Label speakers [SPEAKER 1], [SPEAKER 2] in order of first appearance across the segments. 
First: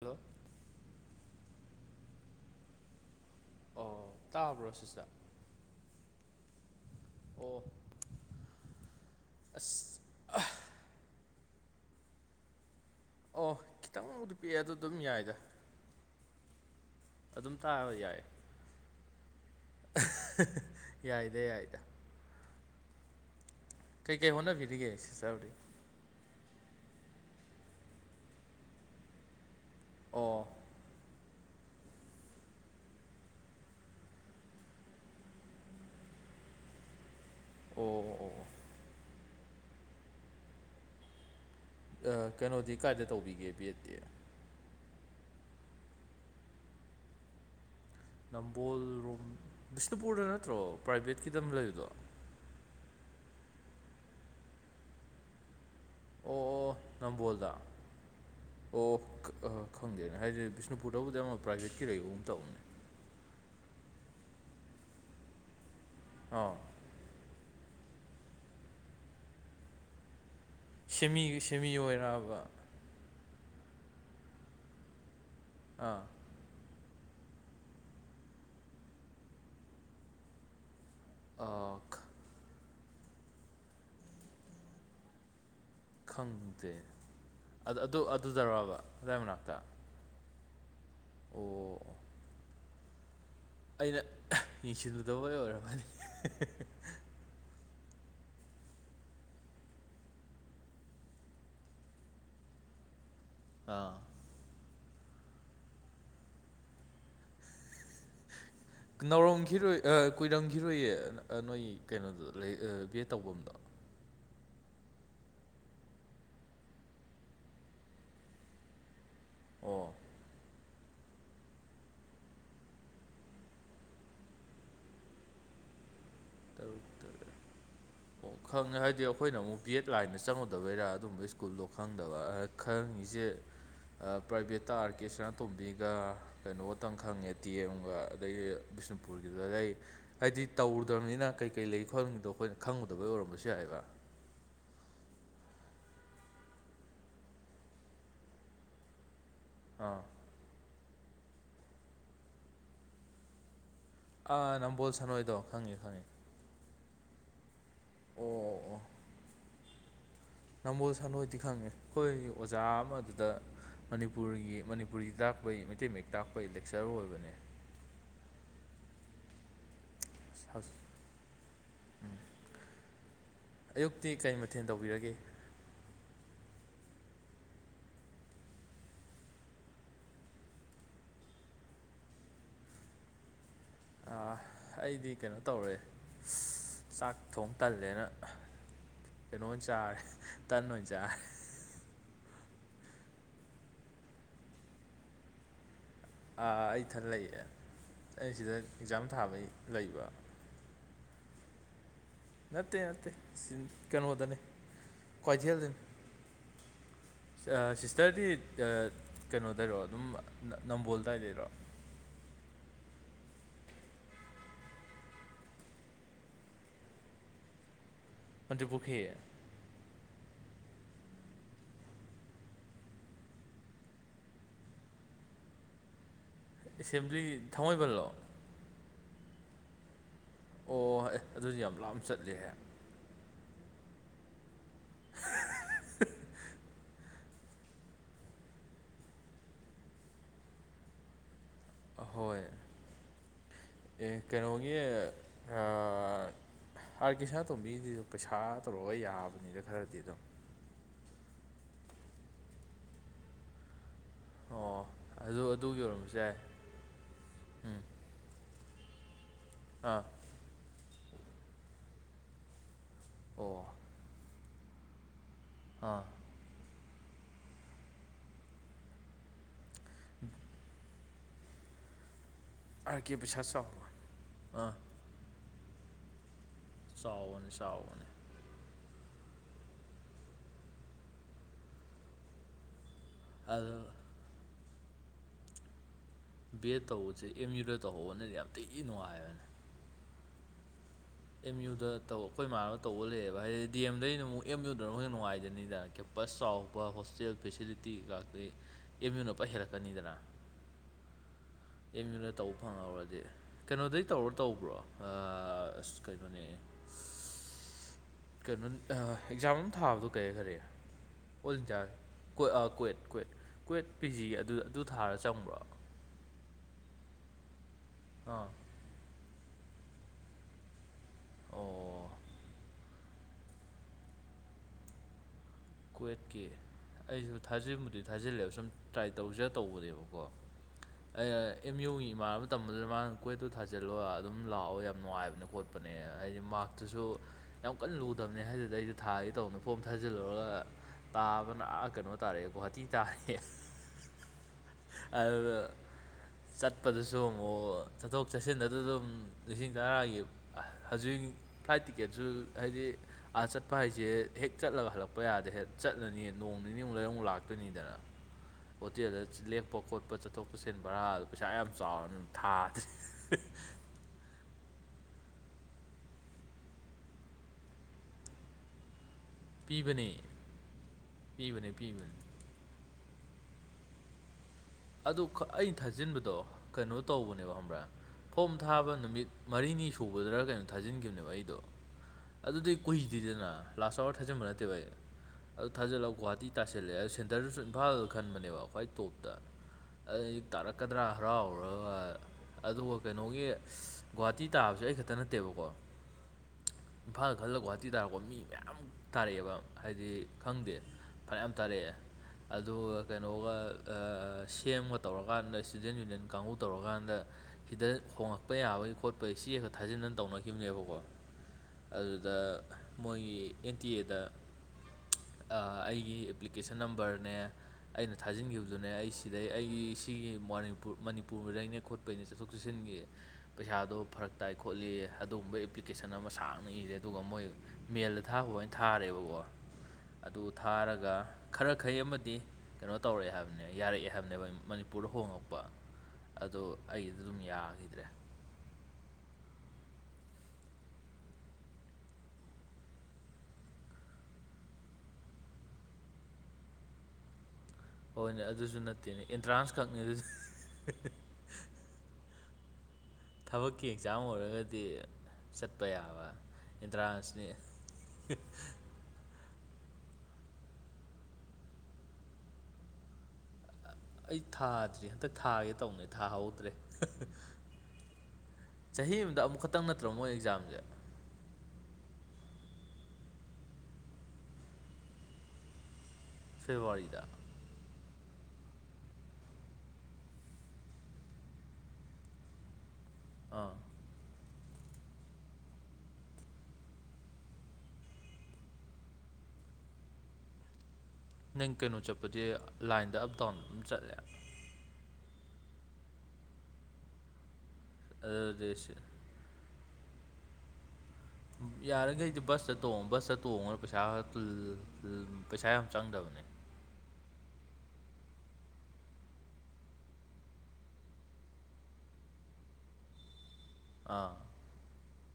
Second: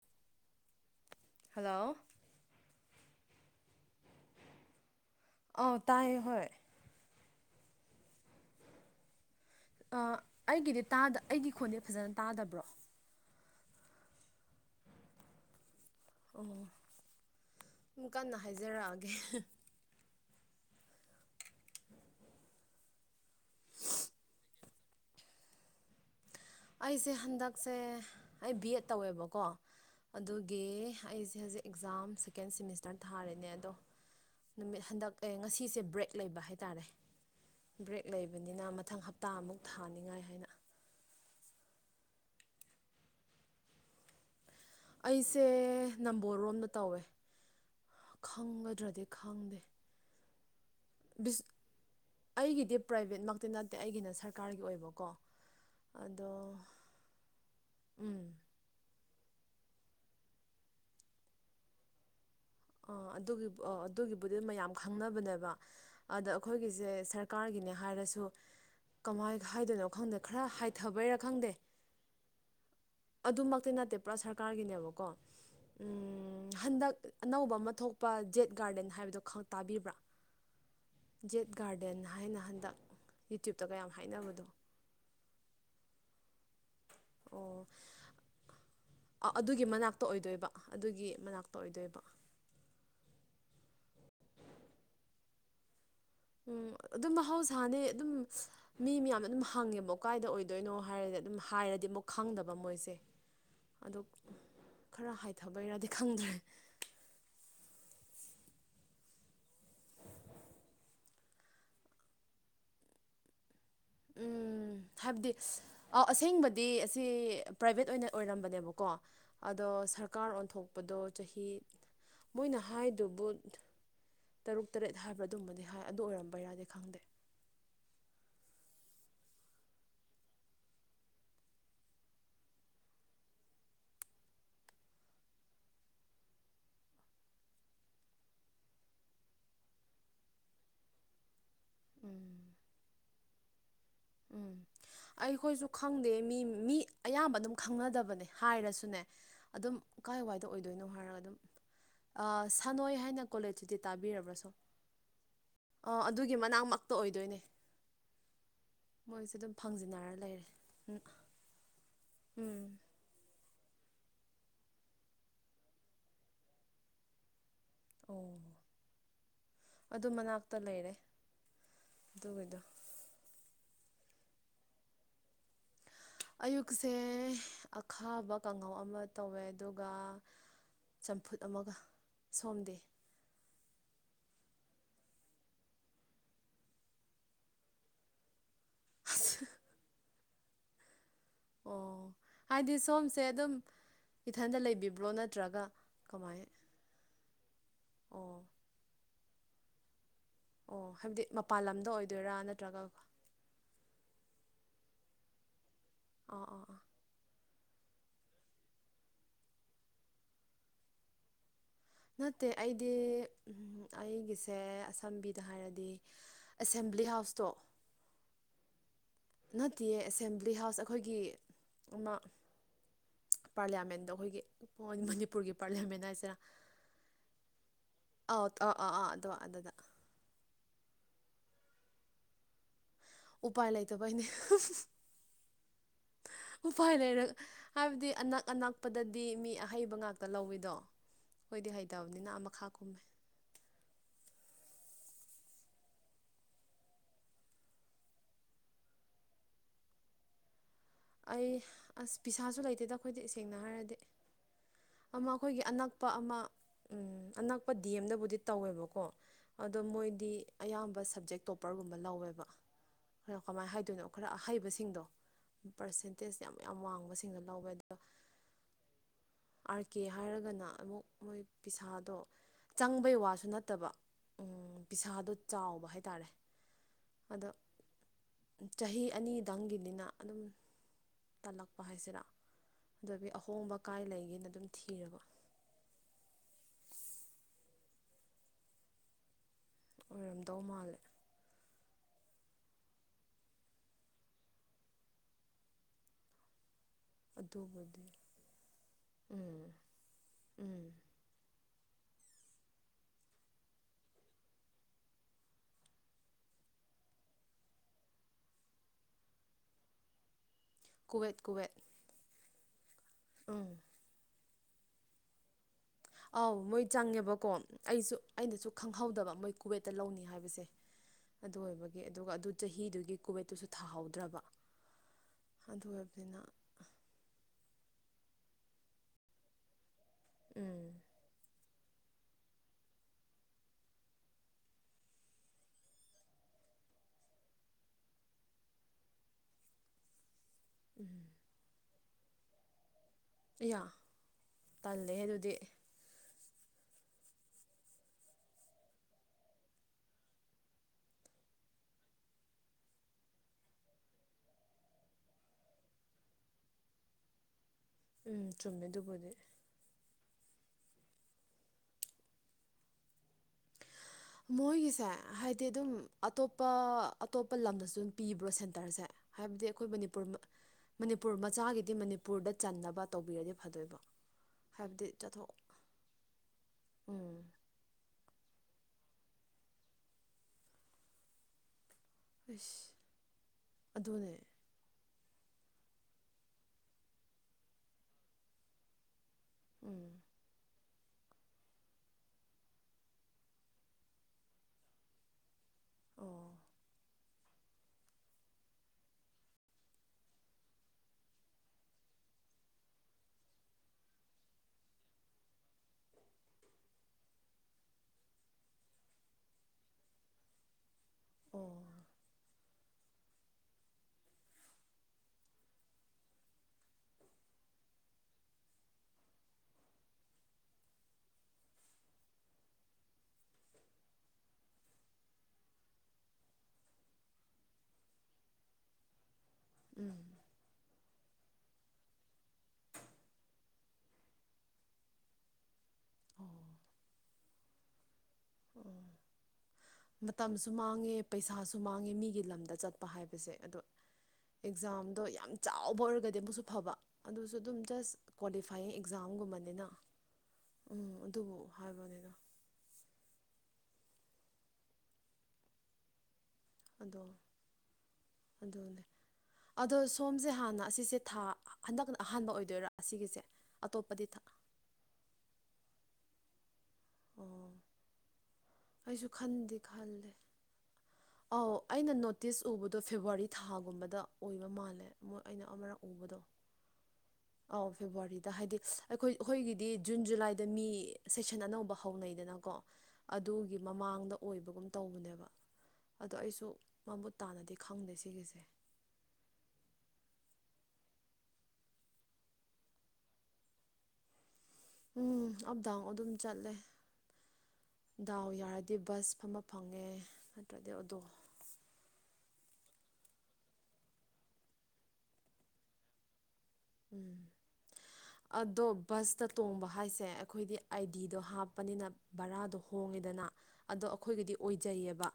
[SPEAKER 1] hello
[SPEAKER 2] hello
[SPEAKER 1] ꯑꯣ ꯇꯥꯕ꯭ꯔꯣ ꯁꯤꯇ
[SPEAKER 2] ꯑ ꯇꯥꯏꯌꯦ ꯍꯣꯏ
[SPEAKER 1] ꯑꯣꯐ
[SPEAKER 2] ꯑꯩꯒꯤꯗꯤꯗ ꯑꯩꯒꯤ ꯈꯣꯟꯗꯤ ꯐꯖꯅ ꯇꯥꯗꯕ꯭ꯔꯣ
[SPEAKER 1] ꯑꯣ ꯈꯤꯇꯪꯃꯗꯤ ꯄꯤꯛꯑꯦ ꯑꯗꯨ ꯑꯗꯨꯝ ꯌꯥꯏꯗ
[SPEAKER 2] ꯀꯃ
[SPEAKER 1] ꯑꯗꯨꯝ ꯇꯥꯕ ꯌꯥꯏ ꯌꯥꯏꯗ ꯌꯥꯏꯗ ꯀꯩ ꯀꯩ ꯍꯣꯠꯅꯕꯤꯔꯤꯒꯦ ꯆꯔꯗꯤ
[SPEAKER 2] ꯑꯩꯁꯦ ꯍꯟꯗꯛꯁꯦ ꯑꯩ ꯕꯤ ꯑꯦꯗ ꯇꯧꯋꯦꯕꯀꯣ
[SPEAKER 1] ꯑꯣ
[SPEAKER 2] ꯑꯗꯨꯒꯤ ꯑꯩꯁꯦ ꯍꯧꯖꯤꯛ ꯑꯦꯛꯖꯥꯝ ꯁꯦꯀꯦꯟ ꯁꯦꯃꯤꯁꯇꯔ ꯊꯥꯔꯦꯅꯦ ꯑꯗꯣ ꯅꯨꯃꯤꯠ ꯍꯟꯗꯛ ꯑꯦ ꯉꯁꯤꯁꯦ ꯕ꯭ꯔꯦꯛ ꯂꯩꯕ ꯍꯥꯏꯇꯥꯔꯦ
[SPEAKER 1] ꯑꯣ
[SPEAKER 2] ꯕ꯭ꯔꯦꯛ
[SPEAKER 1] ꯑꯣ
[SPEAKER 2] ꯂꯩꯕꯅꯤꯅ ꯃꯊꯪ ꯍꯞꯇꯥ ꯑꯃꯨꯛ ꯊꯥꯅꯤꯡꯉꯥꯏ ꯍꯥꯏꯅ
[SPEAKER 1] ꯀꯩꯅꯣꯗꯤ ꯀꯥꯏꯗ ꯇꯧꯕꯤꯒꯦ ꯄꯦꯠꯇꯦ
[SPEAKER 2] ꯑꯩꯁꯦ ꯅꯝꯕꯣꯜ ꯔꯣꯝꯗ ꯇꯧꯋꯦ
[SPEAKER 1] ꯅꯝꯕꯣꯜ
[SPEAKER 2] ꯈꯪꯒꯗ꯭ꯔꯗꯤ
[SPEAKER 1] ꯔꯣꯝ
[SPEAKER 2] ꯈꯪꯗꯦ
[SPEAKER 1] ꯕꯤꯁꯅꯨꯄꯨꯔꯗ ꯅꯠꯇ꯭ꯔꯣ ꯄ꯭ꯔꯥꯏꯕꯦꯠꯀꯤꯗ ꯂꯩꯕꯗꯣ
[SPEAKER 2] ꯑꯩꯒꯤꯗꯤ ꯄ꯭ꯔꯥꯏꯚꯦꯠꯃꯛꯇꯤ ꯅꯠꯇꯦ ꯑꯩꯒꯤꯅ ꯁꯔꯀꯥꯔꯒꯤ ꯑꯣꯏꯕꯀꯣ ꯑꯗꯣ
[SPEAKER 1] ꯑꯣ ꯑꯣ ꯅꯝꯕꯣꯜꯗ
[SPEAKER 2] ꯎꯝ
[SPEAKER 1] ꯑꯣ ꯑꯣ ꯑ ꯈꯪꯗꯦꯅꯦ ꯍꯥꯏꯗꯤ ꯕꯤꯁꯅꯨꯄꯨꯔꯗꯕꯨꯗꯤ ꯑꯃ ꯄ꯭ꯔꯥꯏꯚꯦꯠꯀꯤ ꯂꯩꯕ ꯇꯧꯅꯦ
[SPEAKER 2] ꯑꯗꯨꯒꯤ ꯑꯗꯨꯒꯤꯕꯨꯗꯤ ꯃꯌꯥꯝ ꯈꯪꯅꯕꯅꯦꯕ ꯑꯗ
[SPEAKER 1] ꯑꯥ
[SPEAKER 2] ꯑꯩꯈꯣꯏꯒꯤꯁꯦ ꯁꯔꯀꯥꯔꯒꯤꯅꯦ ꯍꯥꯏꯔꯁꯨ ꯀꯃꯥꯏ ꯍꯥꯏꯗꯣꯏꯅꯣ ꯈꯪꯗꯦ ꯈꯔ ꯍꯥꯏꯊꯕꯩꯔꯥ
[SPEAKER 1] ꯁꯦꯃꯤ
[SPEAKER 2] ꯈꯪꯗꯦ
[SPEAKER 1] ꯁꯦꯃꯤ ꯑꯣꯏꯔꯛꯑꯕ
[SPEAKER 2] ꯑꯗꯨꯃꯛꯇꯤ ꯅꯠꯇꯦ ꯄꯨꯔꯥ ꯁꯔꯀꯥꯔꯒꯤꯅꯦꯕꯀꯣ ꯎ ꯍꯟꯗꯛ ꯑꯅꯧꯕ ꯑꯃ ꯊꯣꯛꯄ ꯖꯦꯠ ꯒꯥꯔꯗꯦꯟ ꯍꯥꯏꯕꯗꯣ ꯈ ꯇꯥꯕꯤꯕ꯭ꯔꯥ ꯖꯦꯠ
[SPEAKER 1] ꯑꯥ
[SPEAKER 2] ꯒꯥꯔꯗꯦꯟ ꯍꯥꯏꯅ ꯍꯟꯗꯛ ꯌꯨꯇ꯭ꯨꯕꯇ ꯀꯌꯥꯝ ꯍꯥꯏꯅꯕꯗꯣ
[SPEAKER 1] ꯈꯪꯗꯦ ꯑꯗ- ꯑꯗꯨ ꯑꯗꯨꯗꯔꯕ ꯑꯗꯥꯏ
[SPEAKER 2] ꯑꯣ ꯑꯗꯨꯒꯤ ꯃꯅꯥꯛꯇ ꯑꯣꯏꯗꯣꯏꯕ ꯑꯗꯨꯒꯤ ꯃꯅꯥꯛꯇ
[SPEAKER 1] ꯑꯣ
[SPEAKER 2] ꯑꯣꯏꯗꯣꯏꯕ
[SPEAKER 1] ꯑꯩꯅ ꯌꯦꯡꯁꯤꯟꯂꯨꯗꯕꯩ ꯑꯣꯏꯔꯝꯃꯅꯤ
[SPEAKER 2] ꯎꯝ ꯑꯗꯨꯝ ꯃꯍꯧꯁꯥꯅꯦ ꯑꯗꯨꯝ ꯃꯤ ꯃꯌꯥꯝꯅ ꯑꯗꯨꯝ ꯍꯪꯉꯦꯕ ꯀꯥꯏꯗ ꯑꯣꯏꯗꯣꯏꯅꯣ ꯍꯥꯏꯔꯗꯤ ꯑꯗꯨꯝ ꯍꯥꯏꯔꯗꯤ ꯑꯃꯨꯛ ꯈꯪꯗꯕ ꯃꯣꯏꯁꯦ
[SPEAKER 1] ꯑꯥ
[SPEAKER 2] ꯑꯗꯨ ꯈꯔ ꯍꯥꯏꯊꯕꯩꯔꯗꯤ ꯈꯪꯗ꯭ꯔꯦ
[SPEAKER 1] ꯅꯥꯎꯔꯝꯈꯤꯔꯣꯏ ꯀꯨꯏꯔꯝꯈꯤꯔꯣꯏꯌꯦ ꯅꯣꯏ ꯀꯩꯅꯣꯗꯣ ꯂꯩ ꯕꯦꯠ ꯇꯧꯐꯝꯗꯣ
[SPEAKER 2] ꯎꯝ
[SPEAKER 1] [unintelligible]
[SPEAKER 2] ꯍꯥꯏꯕꯗꯤ ꯑꯁꯦꯡꯕꯗꯤ ꯑꯁꯤ ꯄ꯭ꯔꯥꯏꯚꯦꯠ ꯑꯣꯏꯅ ꯑꯣꯏꯔꯝꯕꯅꯦꯕꯀꯣ ꯑꯗꯣ
[SPEAKER 1] ꯑꯣ
[SPEAKER 2] ꯁꯔꯀꯥꯔ ꯑꯣꯟꯊꯣꯛꯄꯗꯣ ꯆꯍꯤ ꯃꯣꯏꯅ ꯍꯥꯏꯗꯨꯕꯨ ꯇꯔꯨꯛ ꯇꯔꯦꯠ ꯍꯥꯏꯕ ꯑꯗꯨꯝꯕꯅꯤ ꯍꯥꯏ ꯑꯗꯨ ꯑꯣꯏꯔꯝꯕ
[SPEAKER 1] ꯇꯔꯨꯛ ꯇꯔꯔꯦ ꯑꯣꯀꯦ [inaudible] ꯈꯪꯉꯦ ꯍꯥꯏꯗꯤ ꯑꯩꯈꯣꯏꯅ ꯑꯃꯨꯛ ꯕꯦꯠ ꯂꯥꯏꯟꯗ ꯆꯪꯉꯨꯗꯕꯩꯔꯥ ꯑꯗꯨꯝꯕ ꯁ꯭ꯀꯨꯜꯗꯣ ꯈꯪꯗꯕ ꯈꯪꯉꯤꯁꯦ ꯄ꯭ꯔꯥꯏꯚꯦꯠꯇ ꯑꯥꯔ ꯀꯦ ꯁꯅꯥꯇꯣꯝꯕꯤꯒ ꯀꯩꯅꯣꯇꯪ ꯈꯪꯉꯦ ꯇꯤ ꯑꯦꯝꯒ ꯑꯗꯩ ꯕꯤꯁꯅꯨꯄꯨꯔꯒꯤꯗꯨ ꯍꯥꯏꯗꯤ ꯇꯧ ꯇꯧꯔꯨꯗ꯭ꯔꯕꯅꯤꯅ ꯀꯩꯀꯩ ꯂꯩꯒ ꯈꯣꯠꯂꯝꯒꯤꯗꯣ
[SPEAKER 2] ꯎꯝ
[SPEAKER 1] ꯑꯩꯈꯣꯏꯅ ꯈꯪꯉꯨꯗꯕꯩ ꯑꯣꯏꯔꯝꯕꯁꯨ ꯌꯥꯏꯑꯦꯕ
[SPEAKER 2] ꯎꯝ ꯑꯩꯈꯣꯏꯁꯨ ꯈꯪꯗꯦ ꯃꯤ ꯃꯤ ꯑꯌꯥꯝꯕ ꯑꯗꯨꯝ ꯈꯪꯅꯗꯕꯅꯦ ꯍꯥꯏꯔꯁꯨꯅꯦ ꯑꯗꯨꯝ
[SPEAKER 1] ꯑꯥ
[SPEAKER 2] ꯀꯥꯏ ꯋꯥꯏꯗ ꯑꯣꯏꯗꯣꯏꯅꯣ ꯍꯥꯏꯔꯒ ꯑꯗꯨꯝ ꯁꯥꯟꯅꯣꯏ ꯍꯥꯏꯅ ꯀꯣꯂꯦꯖꯇꯗꯤ ꯇꯥꯕꯤꯔꯕ꯭ꯔꯁꯨ
[SPEAKER 1] ꯑꯥ ꯅꯝꯕꯣꯜ ꯁꯥꯟꯅꯣꯏꯗꯣ ꯈꯪꯉꯦ
[SPEAKER 2] ꯑꯥ
[SPEAKER 1] ꯈꯪꯉꯦ
[SPEAKER 2] ꯑꯗꯨꯒꯤ ꯃꯅꯥꯛꯃꯛꯇ ꯑꯣꯏꯗꯣꯏꯅꯦ
[SPEAKER 1] ꯑꯣ ꯑꯣ ꯑꯣ
[SPEAKER 2] ꯃꯣꯏꯁꯦ ꯑꯗꯨꯝ ꯐꯪꯖꯤꯟꯅꯔ ꯂꯩꯔꯦ
[SPEAKER 1] ꯅꯝꯕꯣꯜ
[SPEAKER 2] ꯎꯝ
[SPEAKER 1] ꯁꯥꯟꯅꯣꯏꯗꯤ ꯈꯪꯉꯦ ꯑꯩꯈꯣꯏ ꯑꯣꯖꯥ
[SPEAKER 2] ꯎꯝ
[SPEAKER 1] ꯑꯃꯗꯨꯗ ꯃꯅꯤꯄꯨꯔꯒꯤ ꯃꯅꯤꯄꯨꯔꯤ ꯇꯥꯛꯄꯩ ꯃꯩꯇꯩ ꯃꯌꯦꯛ ꯇꯥꯛꯄꯒꯤ ꯂꯦꯛꯆꯔ ꯑꯣꯏꯕꯅꯦ
[SPEAKER 2] ꯑꯣ ꯑꯗꯨ ꯃꯅꯥꯛꯇ
[SPEAKER 1] ꯍꯧꯖꯤꯛ-
[SPEAKER 2] ꯂꯩꯔꯦ
[SPEAKER 1] ꯎꯝ
[SPEAKER 2] ꯑꯗꯨꯒꯤꯗꯣ
[SPEAKER 1] ꯑꯌꯨꯛꯇꯤ ꯀꯩ ꯃꯊꯦꯜ ꯇꯧꯕꯤꯔꯒꯦ
[SPEAKER 2] ꯑꯌꯨꯛꯁꯦ ꯑꯈꯥꯕ ꯀꯥꯡꯍꯧ ꯑꯃ ꯇꯧꯋꯦ ꯑꯗꯨꯒ ꯆꯝꯐꯨꯠ ꯑꯃꯒ ꯁꯣꯝꯗꯤ
[SPEAKER 1] ꯑꯩꯗꯤ ꯀꯩꯅꯣ ꯇꯧꯔꯦ ꯆꯥꯛ ꯊꯣꯡ ꯇꯜꯂꯦꯅ
[SPEAKER 2] ꯑꯁ
[SPEAKER 1] ꯀꯩꯅꯣ ꯆꯥꯔꯦ ꯇꯟ ꯑꯣꯏꯅ ꯆꯥꯔꯦ
[SPEAKER 2] ꯑꯣ ꯍꯥꯏꯗꯤ ꯁꯣꯝꯁꯦ ꯑꯗꯨꯝ ꯏꯊꯟꯇ ꯂꯩꯕꯤꯕ꯭ꯔꯣ ꯅꯠꯇ꯭ꯔꯒ ꯀꯃꯥꯏꯅ
[SPEAKER 1] ꯑ ꯏꯊꯥꯟ ꯂꯩꯌꯦ ꯑꯩ ꯁꯤꯗ ꯑꯦꯛꯖꯥꯝ ꯊꯥꯕꯩ ꯂꯩꯕ
[SPEAKER 2] ꯑꯣ ꯍꯥꯏꯕꯗꯤ ꯃꯄꯥꯟ ꯂꯝꯗ ꯑꯣꯏ
[SPEAKER 1] ꯅꯠꯇꯦ ꯅꯠꯇꯦ ꯁꯤ ꯀꯩꯅꯣꯗꯅꯤ ꯀ꯭ꯋꯥꯏꯊꯦꯜꯗꯅꯤ
[SPEAKER 2] ꯑꯣ ꯑꯣ
[SPEAKER 1] ꯁꯤꯁꯇꯔꯗꯤ ꯀꯩꯅꯣꯗꯔꯣ ꯑꯗꯨꯝ ꯅꯝꯕꯣꯜꯗꯥꯏꯔꯣ
[SPEAKER 2] ꯅꯠꯇꯦ ꯑꯩꯗꯤ ꯑꯩꯒꯤꯁꯦ ꯑꯁꯝꯕꯤꯗ ꯍꯥꯏꯔꯗꯤ ꯑꯦꯁꯦꯝꯕ꯭ꯂꯤ ꯍꯥꯎꯁꯇꯣ
[SPEAKER 1] ꯃꯥꯟꯇ꯭ꯔꯤ ꯄꯨꯈ꯭ꯔꯤ
[SPEAKER 2] ꯅꯠꯇꯦꯌꯦ ꯑꯦꯁꯦꯝꯕ꯭ꯂꯤ ꯍꯥꯎꯁ ꯑꯩꯈꯣꯏꯒꯤ ꯑꯃ ꯄꯥꯔꯂꯤꯌꯥꯃꯦꯟꯗꯣ ꯑꯩꯈꯣꯏꯒꯤ ꯃꯅꯤꯄꯨꯔꯒꯤ ꯄꯥꯔꯂꯤꯌꯥꯃꯦꯟ ꯍꯥꯏꯁꯤꯅ
[SPEAKER 1] ꯑꯦꯁꯦꯝꯕ꯭ꯂꯤ ꯊꯥꯡꯃꯩꯕꯜꯂꯣ
[SPEAKER 2] ꯑꯥꯎ ꯑꯥ ꯑꯥ ꯑꯥ ꯑꯗꯨ ꯑꯗꯨꯗ
[SPEAKER 1] ꯑꯣ ꯑꯗꯨꯁꯨ ꯌꯥꯝ ꯂꯥꯞꯅ ꯆꯠꯂꯦꯍꯦ
[SPEAKER 2] ꯎꯄꯥꯏ ꯂꯩꯇꯕꯩꯅꯦ ꯎꯄꯥꯏ ꯂꯩꯔꯒ ꯍꯥꯏꯕꯗꯤ ꯑꯅꯛ ꯑꯅꯛꯄꯗꯗꯤ ꯃꯤ ꯑꯍꯩꯕ ꯉꯥꯛꯇ ꯂꯧꯋꯤꯗꯣ ꯍꯣꯏꯗꯤ ꯍꯩꯇꯕꯅꯤ ꯅ
[SPEAKER 1] ꯑꯍꯣꯏ
[SPEAKER 2] ꯃꯈꯥ ꯀꯨꯝꯃꯦ
[SPEAKER 1] ꯀꯩꯅꯣꯒꯤ ꯑ ꯑꯥꯔ ꯀꯦ ꯁꯅꯥꯇꯣꯝꯕꯤꯁꯤꯁꯨ ꯄꯩꯁꯥ ꯇꯧꯔꯒ ꯌꯥꯕꯅꯤꯅ ꯈꯔꯗꯤ ꯑꯗꯨꯝ
[SPEAKER 2] ꯑꯩ ꯑꯁ ꯄꯤꯁꯥꯁꯨ ꯂꯩꯇꯦꯗ ꯑꯩꯈꯣꯏꯗꯤ ꯁꯦꯡꯅ ꯍꯥꯏꯔꯗꯤ
[SPEAKER 1] ꯑꯣ
[SPEAKER 2] ꯑꯃ
[SPEAKER 1] ꯑꯗꯨ
[SPEAKER 2] ꯑꯩꯈꯣꯏꯒꯤ
[SPEAKER 1] ꯑꯗꯨꯒꯤ
[SPEAKER 2] ꯑꯅꯛꯄ
[SPEAKER 1] ꯑꯣꯏꯔꯝꯕꯁꯨ ꯌꯥꯏ
[SPEAKER 2] ꯑꯃ ꯎꯝ ꯑꯅꯛꯄ
[SPEAKER 1] ꯎꯝ
[SPEAKER 2] ꯗꯤ ꯑꯦꯝꯗꯕꯨꯗꯤ ꯇꯧꯋꯦꯕꯀꯣ ꯑꯗꯣ
[SPEAKER 1] ꯑꯥ
[SPEAKER 2] ꯃꯣꯏꯗꯤ ꯑꯌꯥꯝꯕ ꯁꯞꯖꯦꯛ ꯇꯣꯄꯔꯒꯨꯝꯕ ꯂꯧꯋꯦꯕ ꯈꯔ
[SPEAKER 1] ꯑꯣ
[SPEAKER 2] ꯀꯃꯥꯏꯅ ꯍꯥꯏꯗꯣꯏꯅꯣ ꯈꯔ ꯑꯍꯩꯕꯁꯤꯡꯗꯣ
[SPEAKER 1] ꯑꯥ
[SPEAKER 2] ꯄꯔꯁꯦꯟꯇꯦꯖ ꯌꯥꯝ ꯌꯥꯝ ꯋꯥꯡꯕꯁꯤꯡꯗ ꯂꯧꯋꯦ ꯑꯗ ꯑꯥꯔ ꯀꯦ ꯍꯥꯏꯔꯒꯅ ꯑꯃꯨꯛ ꯃꯣꯏ ꯄꯤꯁꯥꯗꯣ
[SPEAKER 1] ꯑꯥꯔ
[SPEAKER 2] ꯆꯪꯕꯩ
[SPEAKER 1] ꯀꯦ ꯄꯩꯁꯥ
[SPEAKER 2] ꯋꯥꯁꯨ
[SPEAKER 1] ꯆꯥꯎꯕ
[SPEAKER 2] ꯅꯠꯇꯕ
[SPEAKER 1] ꯑꯥ
[SPEAKER 2] ꯄꯤꯁꯥꯗꯣ ꯆꯥꯎꯕ ꯍꯥꯏꯇꯥꯔꯦ ꯑꯗꯣ
[SPEAKER 1] ꯆꯥꯎꯕꯅꯤ ꯆꯥꯎꯕꯅꯤ
[SPEAKER 2] ꯆꯍꯤ ꯑꯅꯤꯗꯪꯒꯤꯅꯤꯅ ꯑꯗꯨꯝ ꯇꯜꯂꯛꯄ ꯍꯥꯏꯁꯤꯔꯥ ꯑꯗꯨꯗꯒꯤ
[SPEAKER 1] ꯑꯗꯣ
[SPEAKER 2] ꯑꯍꯣꯡꯕ ꯀꯥꯏ ꯂꯩꯒꯦꯅ ꯑꯗꯨꯝ ꯊꯤꯔꯕ
[SPEAKER 1] ꯕꯤ ꯑꯦꯗ ꯇꯧꯕꯁꯦ ꯑꯦꯝ ꯌꯨꯗ ꯇꯧꯍꯧꯕꯅꯗꯤ ꯌꯥꯝ ꯊꯤꯅ ꯅꯨꯡꯉꯥꯏꯕꯅꯤ
[SPEAKER 2] ꯑꯣꯏꯔꯝꯗꯧ ꯃꯥꯜꯂꯦ
[SPEAKER 1] ꯑꯦꯝ ꯌꯨꯗ ꯇꯧ ꯑꯩꯈꯣꯏ ꯃꯥꯟꯅꯕ ꯇꯧꯕ ꯂꯩꯌꯦꯕ ꯍꯥꯏꯗꯤ ꯗꯤ ꯑꯦꯝꯗꯩꯅ ꯑꯃꯨꯛ ꯑꯦꯝ ꯌꯨꯗꯅ ꯑꯃꯛ ꯍꯛ ꯅꯨꯡꯉꯥꯏꯖꯗꯅꯤ ꯇꯥꯔꯦ ꯕꯁ ꯆꯥꯎꯕ ꯍꯣꯁꯇꯦꯜ ꯐꯦꯁꯤꯂꯤꯇꯤ
[SPEAKER 2] ꯑꯗꯨꯕꯨꯗꯤ
[SPEAKER 1] ꯉꯥꯛꯇꯤ ꯑꯦꯝ ꯌꯨ ꯅꯄ
[SPEAKER 2] ꯎꯝ
[SPEAKER 1] ꯍꯦꯜꯂꯛꯀꯅꯤꯗꯅ
[SPEAKER 2] ꯎꯝ
[SPEAKER 1] ꯑꯦꯝ ꯌꯨꯗ ꯇꯧꯕ ꯐꯪꯍꯧꯔꯗꯤ ꯀꯩꯅꯣꯗꯩ ꯇꯧꯔꯣ ꯇꯧꯕ꯭ꯔꯣ ꯑꯁ ꯀꯩꯅꯣꯅꯦ ꯀꯩꯅꯣ ꯑꯦꯛꯖꯥꯝ ꯑꯃ ꯊꯥꯕꯗꯣ ꯀꯔꯤ ꯈꯔ
[SPEAKER 2] ꯀꯨꯋꯦꯠ ꯀꯨꯋꯦꯠ
[SPEAKER 1] ꯑꯣꯟꯖꯔ ꯀ ꯀ꯭ꯋꯦꯠ ꯀ꯭ꯋꯦꯠ
[SPEAKER 2] ꯎꯝ
[SPEAKER 1] ꯀ꯭ꯋꯦꯠ ꯄꯦꯖꯤ ꯑꯗꯨ ꯑꯗꯨ ꯊꯥꯔ ꯆꯪꯕ꯭ꯔꯣ
[SPEAKER 2] ꯑꯥꯎ ꯃꯣꯏ ꯆꯪꯉꯦꯕꯀꯣ ꯑꯩꯁꯨ
[SPEAKER 1] ꯑꯥ
[SPEAKER 2] ꯑꯩꯅꯁꯨ ꯈꯪꯍꯧꯗꯕ ꯃꯣꯏ ꯀꯨꯋꯦꯠꯇ ꯂꯧꯅꯤ ꯍꯥꯏꯕꯁꯦ ꯑꯗꯨ
[SPEAKER 1] ꯑꯣ
[SPEAKER 2] ꯑꯣꯏꯕꯒꯤ ꯑꯗꯨꯒ ꯑꯗꯨ ꯆꯍꯤꯗꯨꯒꯤ ꯀꯨꯕꯦꯠꯇꯨꯁꯨ ꯊꯥꯍꯧꯗ꯭ꯔꯕ ꯑꯗꯨ ꯑꯣꯏꯕꯅꯤꯅ
[SPEAKER 1] ꯀꯋꯦꯠꯀꯤ ꯑꯩꯁꯨ ꯊꯥꯖꯤꯟꯕꯨꯗꯤ ꯊꯥꯖꯤꯜꯂꯦꯕ ꯁꯨꯝ ꯇ꯭ꯔꯥꯏ ꯇꯧꯁꯤꯔ ꯇꯧꯕꯅꯦꯕ ꯀꯣ
[SPEAKER 2] ꯎꯝ
[SPEAKER 1] ꯑꯩ ꯑꯦꯝ ꯌꯨꯒꯤ ꯏꯃꯥꯟꯅꯕ ꯃꯇꯝꯗꯨꯗ ꯃꯥꯅ ꯀꯣꯏꯠꯇꯨ ꯊꯥꯖꯤꯜꯂꯣ ꯑꯗꯨꯝ ꯂꯥꯛꯑꯣ ꯌꯥꯝ ꯅꯨꯡꯉꯥꯏꯕꯅꯦ ꯈꯣꯠꯄ ꯆꯄꯅꯦ ꯍꯥꯏꯗꯤ ꯃꯥꯛꯇꯨꯁꯨ ꯌꯥꯝ ꯀꯟꯅ ꯂꯨꯗꯕꯅꯦ ꯍꯥꯏꯗꯨꯗꯤ ꯑꯩꯗ ꯊꯥꯒꯦ ꯇꯧꯅ ꯐꯣꯝ ꯊꯥꯖꯤꯜꯂꯨꯔꯒ
[SPEAKER 2] ꯎꯝ
[SPEAKER 1] ꯇꯥꯕꯅ ꯀꯩꯅꯣ ꯇꯥꯔꯦ ꯒꯨꯍꯥꯇꯤ ꯇꯥꯔꯦ
[SPEAKER 2] ꯏꯌꯥ ꯇꯜꯂꯦꯍꯦ
[SPEAKER 1] ꯑꯗꯨ
[SPEAKER 2] ꯑꯗꯨꯗꯤ
[SPEAKER 1] ꯆꯠꯄꯗꯨꯁꯨ ꯑꯃꯨꯛ ꯆꯠꯊꯣꯛ ꯆꯠꯁꯤꯟꯗꯗ ꯑꯗꯨꯝ ꯂꯤꯁꯤꯡ ꯇꯔꯥꯒꯤ ꯍꯧꯖꯤꯛ ꯐ꯭ꯂꯥꯏꯠ ꯇꯤꯛꯀꯦꯠꯁꯨ ꯍꯥꯏꯗꯤ ꯑ ꯆꯠꯄ ꯍꯥꯏꯁꯦ ꯍꯦꯛ ꯆꯠꯂꯒ ꯍꯜꯂꯛꯄ ꯌꯥꯗꯦ ꯑꯗ ꯍꯦꯛ ꯆꯠꯂꯅꯤ ꯅꯣꯡ ꯅꯤ ꯑꯃꯨꯛ ꯂꯣꯏꯔ ꯑꯃꯨꯛ ꯂꯥꯛꯇꯣꯏꯅꯤꯗꯅ
[SPEAKER 2] ꯎꯝ ꯆꯨꯝꯃꯦ
[SPEAKER 1] ꯍꯣꯇꯦꯜꯗ
[SPEAKER 2] ꯑꯗꯨꯕꯨꯗꯤ
[SPEAKER 1] ꯂꯦꯞ ꯈꯣꯠꯄ ꯈꯣꯠꯄ ꯆꯠꯊꯣꯛ ꯆꯠꯁꯤꯟ ꯕꯔꯥ ꯄꯩꯁꯥ ꯌꯥꯝ ꯆꯥꯎꯔ ꯑꯗꯨꯝ ꯊꯥꯗꯦ
[SPEAKER 2] ꯃꯣꯏꯒꯤꯁꯦ ꯍꯥꯏꯗꯤ ꯑꯗꯨꯝ ꯑꯇꯣꯞꯄ ꯑꯇꯣꯞꯄ ꯂꯝꯗꯁꯨ ꯑꯗꯨꯝ ꯄꯤꯕ꯭ꯔꯣ ꯁꯦꯟꯇꯔꯁꯦ ꯍꯥꯏꯕꯗꯤ ꯑꯩꯈꯣꯏ
[SPEAKER 1] ꯄꯤꯕꯅꯦ
[SPEAKER 2] ꯃꯅꯤꯄꯨꯔ ꯃꯅꯤꯄꯨꯔ
[SPEAKER 1] ꯄꯤꯕꯅꯦ
[SPEAKER 2] ꯃꯆꯥꯒꯤꯗꯤ
[SPEAKER 1] ꯄꯤꯕꯅꯦ
[SPEAKER 2] ꯃꯅꯤꯄꯨꯔꯗ ꯆꯟꯅꯕ ꯇꯧꯕꯤꯔꯗꯤ ꯐꯗꯣꯏꯕ ꯍꯥꯏꯕꯗꯤ
[SPEAKER 1] ꯑꯗꯨ
[SPEAKER 2] ꯆꯠꯊꯣꯛ
[SPEAKER 1] ꯑꯩꯅ ꯊꯥꯖꯤꯟꯕꯗꯣ ꯀꯩꯅꯣ
[SPEAKER 2] ꯎꯝ
[SPEAKER 1] ꯇꯧꯕꯅꯦꯕ ꯈꯪꯕ꯭ꯔꯥ ꯐꯣꯝ ꯊꯥꯕ ꯅꯨꯃꯤꯠ ꯃꯔꯤꯅꯤ ꯁꯨꯕꯗ꯭ꯔ ꯀꯩꯅꯣ ꯊꯥꯖꯤꯟꯈꯤꯕꯅꯦꯕ ꯑꯩꯗꯣ ꯑꯗꯨꯗꯤ
[SPEAKER 2] ꯑꯁ
[SPEAKER 1] ꯀꯨꯏꯗꯗꯅ ꯂꯥꯁ ꯑꯋꯥꯔ
[SPEAKER 2] ꯑꯗꯨꯅꯦ
[SPEAKER 1] ꯊꯥꯖꯤꯟꯕ ꯅꯠꯇꯦꯕ ꯑꯩ ꯑꯗꯨ ꯊꯥꯖꯤꯜꯂꯒ ꯒꯨꯍꯥꯇꯤ ꯇꯁꯤꯜꯂꯑꯦ ꯑ ꯁꯦꯟꯇꯔꯗꯨꯁꯨ ꯏꯝꯐꯥꯜꯗ ꯈꯟꯕꯅꯦꯕ ꯈ꯭ꯋꯥꯏ ꯇꯣꯞꯇ
[SPEAKER 2] ꯎꯝ
[SPEAKER 1] ꯑꯩ ꯇꯥꯔꯛꯀꯗ꯭ꯔꯥ ꯍꯔꯥꯎꯔꯨꯔꯒ ꯑꯗꯨꯒ ꯀꯩꯅꯣꯒꯤ ꯒꯨꯍꯥꯇꯤ ꯇꯥꯕꯁꯨ ꯑꯩ ꯈꯛꯇ ꯅꯠꯇꯦꯕꯀꯣ
[SPEAKER 2] ꯑꯣ
[SPEAKER 1] ꯏꯝꯐꯥꯜ ꯈꯜꯂꯒ ꯒꯨꯍꯥꯇꯤ ꯇꯥꯔꯛꯄ ꯃꯤ ꯃꯌꯥꯝ ꯇꯥꯔꯛꯑꯦꯕ ꯍꯥꯏꯗꯤ ꯈꯪꯗꯦ ꯐꯅꯌꯥꯝ ꯇꯥꯔꯛꯑꯦ ꯑꯗꯨꯒ ꯀꯩꯅꯣꯒ ꯁꯦꯝꯒ ꯇꯧꯔꯀꯥꯟꯗ ꯏꯁꯇꯨꯗꯦꯟ ꯌꯨꯅꯤꯌꯟ ꯀꯥꯡꯕꯨ ꯇꯧꯔꯀꯥꯟꯗ ꯁꯤꯗ ꯍꯣꯉꯛꯄ ꯌꯥꯕꯒꯤ ꯈꯣꯠꯄꯒꯤ ꯆꯦ ꯑꯃꯗ ꯊꯥꯖꯤꯟꯗꯅ ꯇꯧꯅꯈꯤꯕꯅꯦꯕꯀꯣ
[SPEAKER 2] ꯑꯣ
[SPEAKER 1] ꯑꯗꯨꯗ ꯃꯣꯏꯒꯤ ꯑꯦꯟ ꯇꯤ ꯑꯦꯗ ꯑꯩꯒꯤ ꯑꯦꯄ꯭ꯂꯤꯀꯦꯁꯟ ꯅꯝꯕꯔꯅꯦ ꯑꯩꯅ ꯊꯥꯖꯤꯟꯈꯤꯕꯗꯨꯅꯦ ꯑꯩ ꯁꯤꯗꯩ ꯑꯩꯒꯤ ꯁꯤꯒꯤ ꯃꯨꯔ ꯃꯅꯤꯄꯨꯔꯗꯅꯦ ꯈꯣꯠꯄꯒꯤꯅꯦ ꯆꯠꯊꯣꯛ ꯆꯠꯁꯤꯟꯒꯤ ꯄꯩꯁꯥꯗꯣ ꯐꯔꯛ ꯇꯥꯏ ꯈꯣꯠꯂꯤ ꯑꯗꯨꯒꯨꯝꯕ ꯑꯦꯄ꯭ꯂꯤꯀꯦꯁꯟ ꯑꯃ ꯁꯥꯡꯅ ꯏꯔꯦ ꯑꯗꯨꯒ ꯃꯣꯏ ꯃꯦꯜꯗ ꯊꯥꯕ ꯑꯣꯏꯅ ꯊꯥꯔꯦꯕꯀꯣ
[SPEAKER 2] ꯎꯝ
[SPEAKER 1] ꯑꯗꯨ ꯊꯥꯔꯒ ꯈꯔꯈꯩ ꯑꯃꯗꯤ ꯀꯩꯅꯣ ꯇꯧꯔꯛꯑꯦ ꯍꯥꯏꯕꯅꯦ ꯌꯥꯔꯛꯑꯦ ꯍꯥꯏꯕꯅꯦꯕ ꯃꯅꯤꯄꯨꯔꯗ ꯍꯣꯡꯉꯛꯄ ꯑꯗꯣ ꯑꯩꯗ ꯑꯗꯨꯝ ꯌꯥꯈꯤꯗ꯭ꯔꯦ [inaudible]
[SPEAKER 2] ꯃꯇꯝꯁꯨ ꯃꯥꯡꯉꯦ ꯄꯩꯁꯥꯁꯨ ꯃꯥꯡꯉꯦ ꯃꯤꯒꯤ ꯂꯝꯗ ꯆꯠꯄ ꯍꯥꯏꯕꯁꯦ ꯑꯗꯣ ꯑꯦꯛꯖꯥꯝꯗꯣ ꯌꯥꯝ ꯆꯥꯎꯕ ꯑꯣꯏꯔꯒꯗꯤ ꯑꯃꯁꯨꯁꯨ ꯐꯕ ꯑꯗꯨꯁꯨ ꯑꯗꯨꯝ ꯖꯁ
[SPEAKER 1] ꯍꯣꯏꯅꯦ ꯑꯗꯨꯁꯨ
[SPEAKER 2] ꯀ꯭ꯋꯥꯂꯤꯐꯥꯏꯌꯤꯡ
[SPEAKER 1] ꯅꯠꯇꯦꯅꯦ ꯑꯦꯟꯇ꯭ꯔꯥꯟꯁ
[SPEAKER 2] ꯑꯦꯛꯖꯥꯝꯒꯨꯝꯕꯅꯤꯅ
[SPEAKER 1] ꯈꯛꯅꯦ ꯑꯗꯨ
[SPEAKER 2] ꯎꯝ ꯑꯗꯨꯕꯨ ꯍꯥꯏꯕꯅꯤꯗ
[SPEAKER 1] ꯊꯕꯛꯀꯤ ꯑꯦꯛꯖꯥꯝ ꯑꯣꯏꯔꯒꯗꯤ ꯆꯠꯄ ꯌꯥꯕ
[SPEAKER 2] ꯑꯗꯣ
[SPEAKER 1] ꯏꯟꯗ꯭ꯔꯥꯟꯁꯅꯤ
[SPEAKER 2] ꯑꯗꯨꯅꯦ ꯑꯗꯣ ꯁꯣꯝꯁꯦ ꯍꯥꯟꯅ ꯑꯁꯤꯁꯦ ꯊꯥ ꯍꯟꯗꯛ ꯑꯍꯥꯟꯕ ꯑꯣꯏꯗꯣꯏꯔꯥ ꯑꯁꯤꯒꯤꯁꯦ ꯑꯇꯣꯞꯄꯗꯤ
[SPEAKER 1] ꯑꯩ
[SPEAKER 2] ꯊꯥ
[SPEAKER 1] ꯊꯥꯗ꯭ꯔꯤ ꯍꯟꯗꯛ ꯊꯥꯒꯦ ꯇꯧꯅꯦ ꯍꯧꯗ꯭ꯔꯦ
[SPEAKER 2] ꯑꯣ
[SPEAKER 1] ꯆꯍꯤ
[SPEAKER 2] ꯑꯩꯁꯨ
[SPEAKER 1] ꯑꯃꯗ
[SPEAKER 2] ꯈꯟꯗꯤ
[SPEAKER 1] ꯑꯃꯨꯛꯈꯛꯇꯪ ꯅꯠꯇ꯭ꯔꯣ ꯃꯣꯏ
[SPEAKER 2] ꯈꯜꯂꯦ
[SPEAKER 1] ꯑꯦꯛꯖꯥꯝꯁꯦ
[SPEAKER 2] ꯑꯧ ꯑꯩꯅ ꯅꯣꯇꯤꯁ ꯎꯕꯗꯣ ꯐꯦꯕꯋꯥꯔꯤ ꯊꯥꯒꯨꯝꯕꯗ ꯑꯣꯏꯕ ꯃꯥꯜꯂꯦ ꯃꯣꯏ ꯑꯩꯅ ꯑꯃꯔꯛ ꯎꯕꯗꯣ
[SPEAKER 1] ꯐꯦꯕꯋꯥꯔꯤꯗ
[SPEAKER 2] ꯑꯧ ꯐꯦꯕꯋꯥꯔꯤꯗ ꯍꯥꯏꯗꯤ ꯑꯩꯈꯣꯏ ꯑꯩꯈꯣꯏꯒꯤꯗꯤ ꯖꯨꯟ ꯖꯨꯂꯥꯏꯗ ꯃꯤ ꯁꯦꯁꯟ ꯑꯅꯧꯕ ꯍꯧꯅꯩꯗꯅꯀꯣ
[SPEAKER 1] [unintelligible]
[SPEAKER 2] ꯑꯗꯨꯒꯤ ꯃꯃꯥꯡꯗ ꯑꯣꯏꯕꯒꯨꯝ ꯇꯧꯕꯅꯦꯕ ꯑꯗꯣ ꯑꯩꯁꯨ ꯃꯃꯨꯠ ꯇꯥꯅꯗꯤ ꯈꯪꯗꯦ ꯁꯤꯒꯤꯁꯦ
[SPEAKER 1] ꯅꯪ ꯀꯩꯅꯣ ꯆꯠꯄꯗꯤ ꯂꯥꯏꯟꯗ ꯑꯞ ꯗꯥꯎꯟ ꯑꯗꯨꯝ ꯆꯠꯂꯦ
[SPEAKER 2] ꯎꯝ ꯑꯞ ꯗꯥꯎꯟ ꯑꯗꯨꯝ ꯆꯠꯂꯦ ꯗꯥꯎ
[SPEAKER 1] ꯑꯗꯨꯗꯤ ꯁꯤ
[SPEAKER 2] ꯌꯥꯔꯗꯤ ꯕꯁ ꯐꯝꯃ ꯐꯪꯉꯦ ꯅꯠꯇ꯭ꯔꯗꯤ ꯑꯗꯣ
[SPEAKER 1] ꯌꯥꯔꯤꯈꯩꯗꯤ ꯕꯁꯇ ꯇꯣꯡꯉꯣ ꯕꯁꯇ ꯇꯣꯡꯉꯨꯔ ꯄꯩꯁꯥ ꯄꯩꯁꯥ ꯌꯥꯝ ꯆꯪꯗꯕꯅꯦ [inaudible]
[SPEAKER 2] ꯑꯗꯣ ꯕꯁꯇ ꯇꯣꯡꯕ ꯍꯥꯏꯁꯦ ꯑꯩꯈꯣꯏꯗꯤ ꯑꯥꯏ ꯗꯤꯗꯣ ꯍꯥꯞꯄꯅꯤꯅ ꯕꯔꯥꯗꯣ ꯍꯣꯡꯉꯦꯗꯅ ꯑꯗꯣ
[SPEAKER 1] ꯑꯥ
[SPEAKER 2] ꯑꯩꯈꯣꯏꯒꯤꯗꯤ ꯑꯣꯏꯖꯩꯌꯦꯕ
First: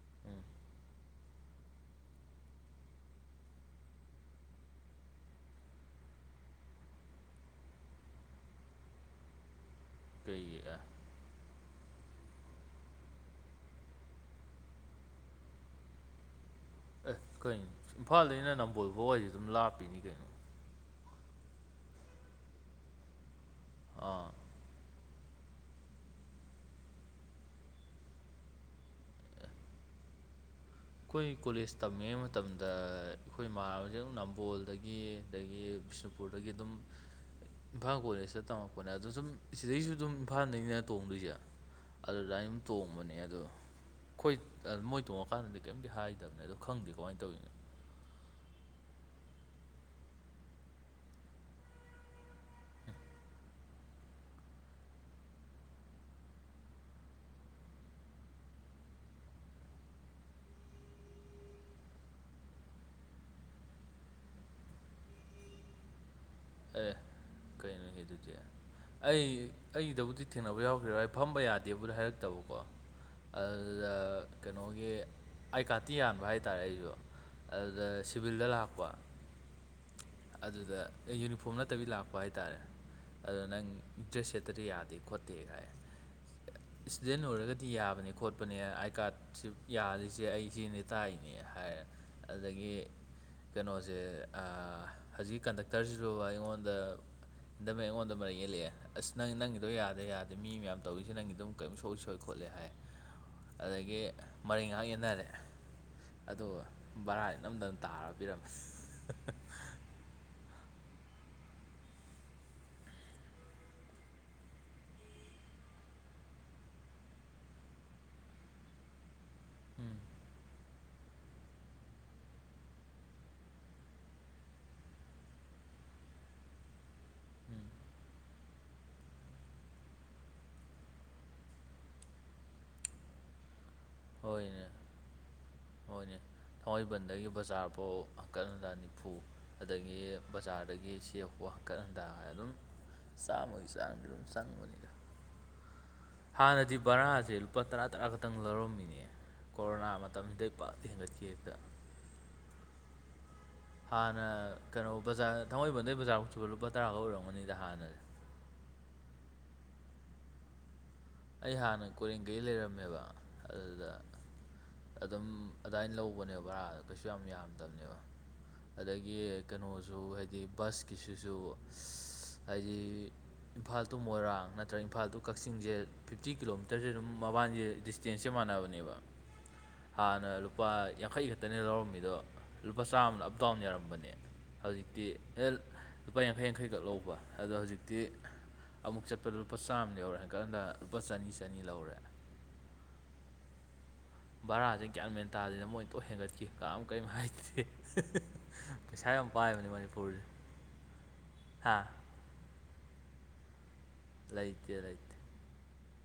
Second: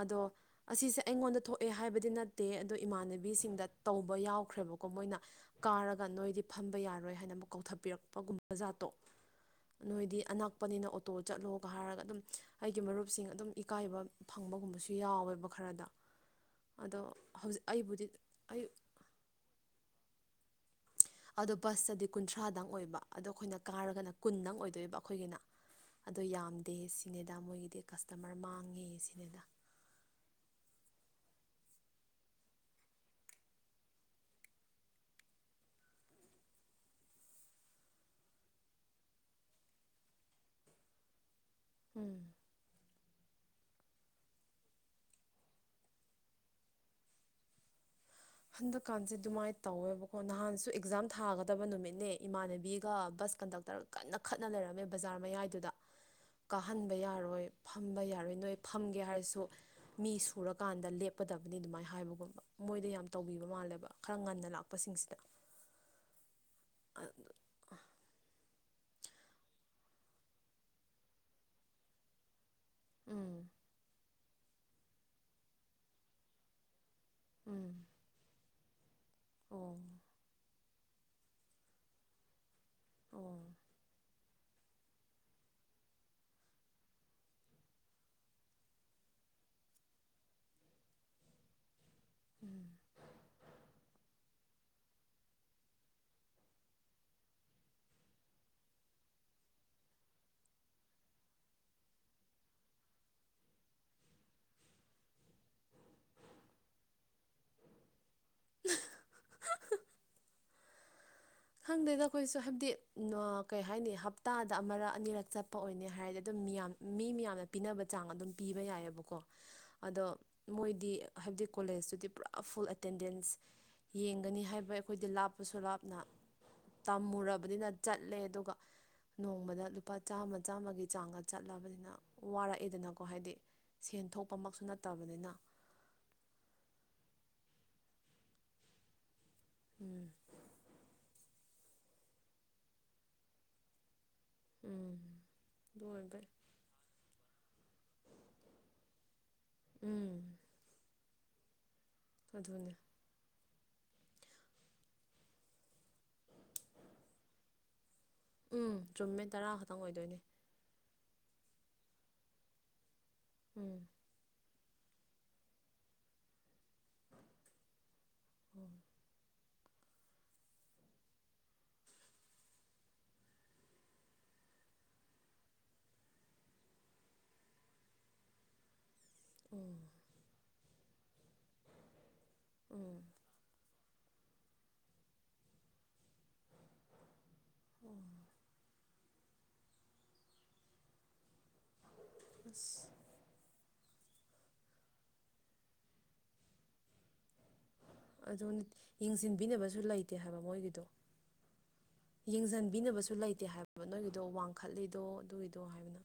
[SPEAKER 2] ꯑꯗꯣ
[SPEAKER 1] ꯎꯝ
[SPEAKER 2] ꯑꯁꯤꯁꯦ ꯑꯩꯉꯣꯟꯗ ꯊꯣꯛꯑꯦ ꯍꯥꯏꯕꯗꯤ ꯅꯠꯇꯦ ꯑꯗꯣ ꯏꯃꯥꯟꯅꯕꯤꯁꯤꯡꯗ ꯇꯧꯕ ꯌꯥꯎꯈ꯭ꯔꯦꯕꯀꯣ ꯃꯣꯏꯅ ꯀꯥꯔꯒ ꯅꯣꯏꯗꯤ ꯐꯝꯕ ꯌꯥꯔꯣꯏ ꯍꯥꯏꯅ ꯑꯃꯛ ꯀꯧꯊꯕꯤꯔꯛꯄꯒꯨꯝꯕ ꯖꯥꯠꯇꯣ ꯅꯣꯏꯗꯤ
[SPEAKER 1] ꯀꯩꯒꯤ ꯑꯦ
[SPEAKER 2] ꯑꯅꯛꯄꯅꯤꯅ ꯑꯣꯇꯣ ꯆꯠꯂꯣꯒ ꯍꯥꯏꯔꯒ ꯑꯗꯨꯝ ꯑꯩꯒꯤ ꯃꯔꯨꯞꯁꯤꯡ ꯑꯗꯨꯝ ꯏꯀꯥꯏꯕ ꯐꯪꯕꯒꯨꯝꯕꯁꯨ ꯌꯥꯎꯋꯦꯕ ꯈꯔꯗ ꯑꯗꯣ
[SPEAKER 1] ꯑꯦ
[SPEAKER 2] ꯍꯧꯖꯤꯛ
[SPEAKER 1] ꯀꯩꯅ
[SPEAKER 2] ꯑꯩꯕꯨꯗꯤ
[SPEAKER 1] ꯏꯝꯐꯥꯜꯗꯩꯅ
[SPEAKER 2] ꯑꯩ
[SPEAKER 1] ꯅꯝꯕꯣꯜ ꯐꯥꯎꯁꯤ ꯑꯗꯨꯝ ꯂꯥꯞꯄꯤꯅꯤ ꯀꯩꯅꯣ
[SPEAKER 2] ꯑꯗꯣ ꯕꯁꯇꯗꯤ ꯀꯨꯟꯊ꯭ꯔꯥꯗꯪ ꯑꯣꯏꯕ ꯑꯗꯣ ꯑꯩꯈꯣꯏꯅ ꯀꯥꯔꯒꯅ
[SPEAKER 1] ꯑꯥ
[SPEAKER 2] ꯀꯨꯟꯗꯪ ꯑꯣꯏꯗꯣꯏꯕ ꯑꯩꯈꯣꯏꯒꯤꯅ ꯑꯗꯣ ꯌꯥꯝꯗꯦ ꯁꯤꯅꯤꯗ ꯃꯣꯏꯒꯤꯗꯤ ꯀꯁꯇꯃꯔ ꯃꯥꯡꯉꯦ ꯁꯤꯅꯤꯗ
[SPEAKER 1] ꯑꯩꯈꯣꯏ ꯀꯣꯂꯦꯖ ꯇꯝꯂꯤꯉꯩ ꯃꯇꯝꯗ ꯑꯩꯈꯣꯏ ꯏꯃꯥꯟ ꯍꯧꯁꯛ ꯅꯝꯕꯣꯜꯗꯒꯤ ꯑꯗꯒꯤ ꯕꯤꯁꯅꯨ ꯁ꯭ꯄꯣꯔꯗꯒꯤ ꯑꯗꯨꯝ ꯏꯝꯐꯥꯜ ꯀꯣꯂꯦꯖꯇ ꯇꯝꯃꯛꯄꯅꯦ ꯑꯗꯣ ꯁꯨꯝ ꯁꯤꯗꯩꯁꯨ ꯑꯗꯨꯝ ꯏꯝꯐꯥꯜꯗꯒꯤꯅ ꯇꯣꯡꯗꯣꯏꯁꯦ ꯑꯗꯨꯗ ꯑꯝ ꯇꯣꯡꯕꯅꯦ ꯑꯗꯨꯗꯣ ꯃꯣꯏ ꯇꯣꯡꯉꯀꯥꯟꯗꯗꯤ ꯀꯩꯝꯇ ꯍꯥꯏꯗꯕ ꯑꯗꯣ ꯈꯪꯗꯦ ꯀꯃꯥꯏꯅ ꯇꯧꯤꯅꯤ
[SPEAKER 2] ꯍꯟꯗꯛꯀꯥꯟꯁꯦ ꯑꯗꯨꯃꯥꯏꯅ ꯇꯧꯋꯦꯕꯀꯣ ꯅꯍꯥꯟꯁꯨ ꯑꯦꯛꯖꯥꯝ ꯊꯥꯒꯗꯕ ꯅꯨꯃꯤꯠꯅꯦ ꯏꯃꯥꯟꯅꯕꯤꯒ ꯕꯁ ꯀꯟꯗꯛꯇꯔ ꯀꯟꯅ ꯈꯠꯅ ꯂꯩꯔꯝꯃꯦ ꯕꯖꯥꯔ ꯃꯌꯥꯏꯗꯨꯗ ꯀꯥꯍꯟꯕ ꯌꯥꯔꯣꯏ ꯐꯝꯕ ꯌꯥꯔꯣꯏ ꯅꯣꯏ ꯐꯝꯒꯦ ꯍꯥꯏꯔꯁꯨ ꯃꯤ ꯁꯨꯔꯀꯥꯟꯗ ꯂꯦꯞꯀꯗꯕꯅꯤ ꯑꯗꯨꯃꯥꯏꯅ ꯍꯥꯏꯕꯒꯨꯝꯕ ꯃꯣꯏꯗ ꯌꯥꯝ ꯇꯧꯕꯤꯕ ꯃꯥꯜꯂꯦꯕ ꯈꯔ ꯉꯟꯅ ꯂꯥꯛꯄꯁꯤꯡꯁꯤꯗ
[SPEAKER 1] ꯑꯦ ꯀꯩꯅꯣꯍꯦ ꯑꯗꯨꯗꯤ ꯑꯩ ꯑꯩꯗꯕꯨꯗꯤ ꯊꯦꯡꯅꯕ ꯌꯥꯎꯈ꯭ꯔꯦꯕꯚꯥꯏ ꯐꯝꯕ ꯌꯥꯗꯦꯕꯨꯗ ꯍꯥꯏꯔꯛꯇꯕ ꯀꯣ
[SPEAKER 2] ꯎꯝ
[SPEAKER 1] ꯑꯗꯨꯗ ꯀꯩꯅꯣꯒꯤ ꯑꯥꯏ ꯀꯥꯔꯇꯤ ꯌꯥꯟꯕ ꯍꯥꯏꯇꯥꯔꯦ ꯑꯩꯁꯨ ꯑꯗꯨ
[SPEAKER 2] ꯎꯝ
[SPEAKER 1] ꯁꯤꯚꯜꯗ ꯂꯥꯛꯄ
[SPEAKER 2] ꯑꯣ
[SPEAKER 1] ꯑꯗꯨꯗ ꯌꯨꯅꯤꯐꯣꯔꯝ ꯅꯠꯇꯕꯤ ꯂꯥꯛꯄ ꯍꯥꯏꯇꯥꯔꯦ
[SPEAKER 2] ꯑꯣ
[SPEAKER 1] ꯑꯗꯨ ꯅꯪ ꯗ꯭ꯔꯦꯁ ꯁꯦꯠꯇꯗꯤ ꯌꯥꯗꯦ ꯈꯣꯠꯇꯦ ꯀꯥꯏ ꯏꯁꯇꯨꯗꯦꯟ ꯑꯣꯏꯔꯒꯗꯤ ꯌꯥꯕꯅꯦ ꯈꯣꯠꯄꯅꯦ ꯑꯥꯏ ꯀꯥꯔꯠꯁꯤ ꯌꯥꯔꯤꯁꯦ ꯑꯩ ꯁꯤꯅꯤ ꯇꯥꯏꯅꯦ ꯍꯥꯏꯔꯦ
[SPEAKER 2] ꯎꯝ
[SPEAKER 1] ꯑꯗꯨꯗꯒꯤ ꯀꯩꯅꯣꯁꯦ ꯍꯧꯖꯤꯛ ꯀꯟꯗꯛꯇꯔꯁꯤꯁꯨꯕ ꯑꯩꯉꯣꯟꯗ ꯏꯟꯗꯝꯃꯦ ꯑꯩꯉꯣꯟꯗ ꯃꯔꯛ ꯌꯦꯦꯜꯂꯛꯑꯦ ꯑꯁ ꯅꯪ ꯅꯪꯒꯤꯗꯣ ꯌꯥꯗꯦ ꯌꯥꯗꯦ ꯃꯤ ꯃꯌꯥꯝ ꯇꯧꯔꯤꯁꯤꯦ ꯅꯪꯒꯤ ꯑꯗꯨꯝ ꯀꯔꯤꯝ ꯁꯣꯏ ꯁꯣꯏ ꯈꯣꯠꯂꯦ ꯍꯥꯏ ꯑꯗꯒꯤ ꯃꯔꯩ ꯉꯥꯏꯍꯥꯛ ꯌꯦꯠꯅꯔꯦ ꯑ ꯕꯔꯥꯗ ꯅꯝꯗꯅ ꯇꯥꯔ ꯄꯤꯔꯝꯃꯦ
[SPEAKER 2] ꯈꯪꯗꯦꯗ ꯑꯩꯈꯣꯏꯁꯨ ꯍꯥꯏꯕꯗꯤ ꯀꯩ ꯍꯥꯏꯅꯤ ꯍꯞꯇꯥꯗ ꯑꯃꯔꯛ ꯑꯅꯤꯔꯛ ꯆꯠꯄ ꯑꯣꯏꯅꯅꯦ ꯍꯥꯏꯔꯗꯤ ꯑꯗꯨꯝ ꯃꯤꯌꯥꯝ ꯃꯤ ꯃꯌꯥꯝꯅ ꯄꯤꯅꯕ ꯆꯥꯡ ꯑꯗꯨꯝ ꯄꯤꯕ ꯌꯥꯏꯑꯕꯀꯣ
[SPEAKER 1] ꯎꯝ
[SPEAKER 2] ꯑꯗꯣ ꯃꯣꯏꯗꯤ ꯍꯥꯏꯕꯗꯤ ꯀꯣꯂꯦꯖꯇꯨꯗꯤ ꯄꯨꯔꯥ ꯐꯨꯜ ꯑꯦꯇꯦꯟꯗꯦꯟꯁ ꯌꯦꯡꯒꯅꯤ ꯍꯥꯏꯕ ꯑꯩꯈꯣꯏꯗꯤ ꯂꯥꯞꯄꯁꯨ ꯂꯥꯞꯅ
[SPEAKER 1] ꯎꯝ
[SPEAKER 2] ꯇꯝꯃꯨꯔꯕꯅꯤꯅ ꯆꯠꯂꯦ ꯑꯗꯨꯒ ꯅꯣꯡꯃꯗ ꯂꯨꯄꯥ ꯆꯥꯝꯃ ꯆꯥꯝꯃꯒꯤ ꯆꯥꯡꯗ ꯆꯠꯂꯕꯅꯤꯅ ꯋꯥꯔꯛꯑꯦꯗꯅꯀꯣ ꯍꯥꯏꯗꯤ ꯁꯦꯟ ꯊꯣꯛꯄꯃꯛꯁꯨ ꯅꯠꯇꯕꯅꯤꯅ
[SPEAKER 1] ꯃꯣꯏꯅꯦ ꯊꯥꯡꯃꯩꯕꯟꯗꯒꯤ ꯕꯖꯥꯔꯐꯥꯎ ꯑꯀꯟꯗ ꯅꯤꯐꯨ ꯑꯗꯒꯤ
[SPEAKER 2] ꯎꯝ
[SPEAKER 1] ꯕꯖꯥꯔꯗꯒꯤ ꯆꯦꯛꯄ ꯀ ꯑꯗꯨꯝ ꯆꯥꯡꯃꯣꯏ ꯆꯥꯡ ꯑꯗꯨꯝ ꯆꯪ
[SPEAKER 2] ꯎꯝ ꯕꯔ
[SPEAKER 1] ꯍꯥꯟꯅꯗꯤ ꯕꯔꯥꯁꯦ ꯂꯨꯄꯥ ꯇꯔꯥ ꯇꯔꯥ ꯈꯛꯇꯪ ꯂꯧꯔꯝꯃꯤꯅꯦ ꯀꯣꯔꯣꯅꯥ
[SPEAKER 2] ꯎꯝ
[SPEAKER 1] ꯃꯇꯝꯁꯤꯗꯩ ꯄꯥꯛ ꯍꯦꯟꯒꯠꯀ ꯍꯦꯛꯇ
[SPEAKER 2] ꯑꯗꯨꯅꯦ
[SPEAKER 1] ꯍꯥꯟꯅ ꯀꯩꯅꯣ ꯕꯖꯥꯔ ꯊꯥꯡꯃꯩꯕꯟꯗꯩ ꯕꯖꯥꯔꯒꯥꯎ ꯁꯕ ꯂꯨꯄꯥ ꯇꯔꯥꯒ ꯑꯣꯏꯔꯝꯒꯅꯤꯗ ꯍꯥꯟꯅ
[SPEAKER 2] ꯎꯝ ꯆꯨꯝꯃꯤꯇꯔꯥ ꯈꯛꯇꯪ ꯑꯣꯏꯗꯣꯏꯅꯤ
[SPEAKER 1] ꯑꯩ ꯍꯥꯟꯅ ꯀꯣꯔꯦꯡꯒꯩ ꯂꯩꯔꯝꯃꯦꯕ
[SPEAKER 2] ꯎꯝ
[SPEAKER 1] ꯑꯗꯨꯗ ꯑꯗꯨꯝ ꯑꯗꯨꯗꯥꯏꯅ ꯂꯧꯕꯅꯦꯕ ꯕꯔꯥ ꯀꯩꯁꯨ ꯌꯥꯝ ꯌꯥꯝꯗꯕꯅꯦꯕ
[SPEAKER 2] ꯑꯣ
[SPEAKER 1] ꯑꯗꯒꯤ ꯀꯩꯅꯣꯁꯨ ꯍꯥꯏꯗꯤ ꯕꯁꯀꯤꯁꯤꯁꯨ ꯍꯥꯏꯗꯤ ꯏꯝꯐꯥꯜ ꯇꯨ ꯃꯣꯏꯔꯥꯡ ꯅꯠꯇ꯭ꯔꯒ ꯏꯝꯐꯥꯜ ꯇꯨ ꯀꯛꯆꯤꯡꯁꯦ ꯐꯤꯐꯇꯤ ꯀꯤꯂꯣꯃꯤꯇꯔꯁꯦ ꯑꯗꯨꯝ ꯃꯕꯥꯜꯁꯦ ꯗꯤꯁꯇꯦꯟꯁꯁꯦ ꯃꯥꯟꯅꯕꯅꯦꯕ
[SPEAKER 2] ꯎꯝ
[SPEAKER 1] ꯍꯥꯟꯅ ꯑꯗꯨꯝ ꯂꯨꯄꯥ ꯌꯥꯡꯈꯩ ꯈꯛꯇꯅꯦ ꯂꯧꯔꯝꯃꯤꯗꯣ ꯂꯨꯄꯥ
[SPEAKER 2] ꯎꯝ
[SPEAKER 1] ꯆꯥꯝꯃꯅ ꯑꯞ ꯗꯥꯎꯟ ꯌꯥꯔꯝꯕꯅꯦ ꯍꯧꯖꯤꯛꯇꯤ ꯂꯨꯄꯥ ꯌꯥꯡꯈꯩ ꯌꯥꯡꯈꯩꯈꯛ ꯂꯧꯕ ꯑꯗꯣ ꯍꯧꯖꯤꯛꯇꯤ ꯑꯃꯨꯛ ꯆꯠꯄꯗ ꯂꯨꯄꯥ ꯆꯝꯃ ꯌ ꯂꯧꯔꯦ ꯍꯥꯏꯀꯥꯟꯗ ꯂꯨꯄꯥ ꯆꯅꯤ ꯆꯅꯤ ꯂꯧ
[SPEAKER 2] ꯑꯁ
[SPEAKER 1] ꯕꯔꯥꯁꯦ ꯒ꯭ꯌꯥꯟ ꯃꯦꯟ ꯇꯥꯗꯁꯤꯅ ꯃꯣꯏꯅ ꯇꯣꯏ ꯍꯦꯟꯒꯠꯈꯤ ꯀꯥꯝ ꯀꯔꯤꯝ ꯍꯥꯏꯗꯦ
[SPEAKER 2] ꯑꯗꯨ
[SPEAKER 1] ꯄꯩꯁꯥ ꯌꯥꯝ ꯄꯥꯏꯕꯅꯦ
[SPEAKER 2] ꯌꯦꯡꯁꯤꯟꯕꯤꯅꯕꯁꯨ ꯂꯩꯇꯦ
[SPEAKER 1] ꯃꯅꯤꯄꯨꯔꯁꯦ
[SPEAKER 2] ꯍꯥꯏꯕ ꯃꯣꯏꯒꯤꯗꯣ
[SPEAKER 1] ꯍꯥ
[SPEAKER 2] ꯌꯦꯡꯁꯤꯟꯕꯤꯅꯕꯁꯨ ꯂꯩꯇꯦ ꯍꯥꯏꯕ ꯅꯣꯏꯒꯤꯗꯣ
[SPEAKER 1] ꯂꯩꯇꯦ
[SPEAKER 2] ꯋꯥꯡꯈꯠꯂꯤꯗꯣ
[SPEAKER 1] ꯂꯩꯇꯦ
[SPEAKER 2] ꯑꯗꯨꯒꯤꯗꯣ ꯍꯥꯏꯕꯅ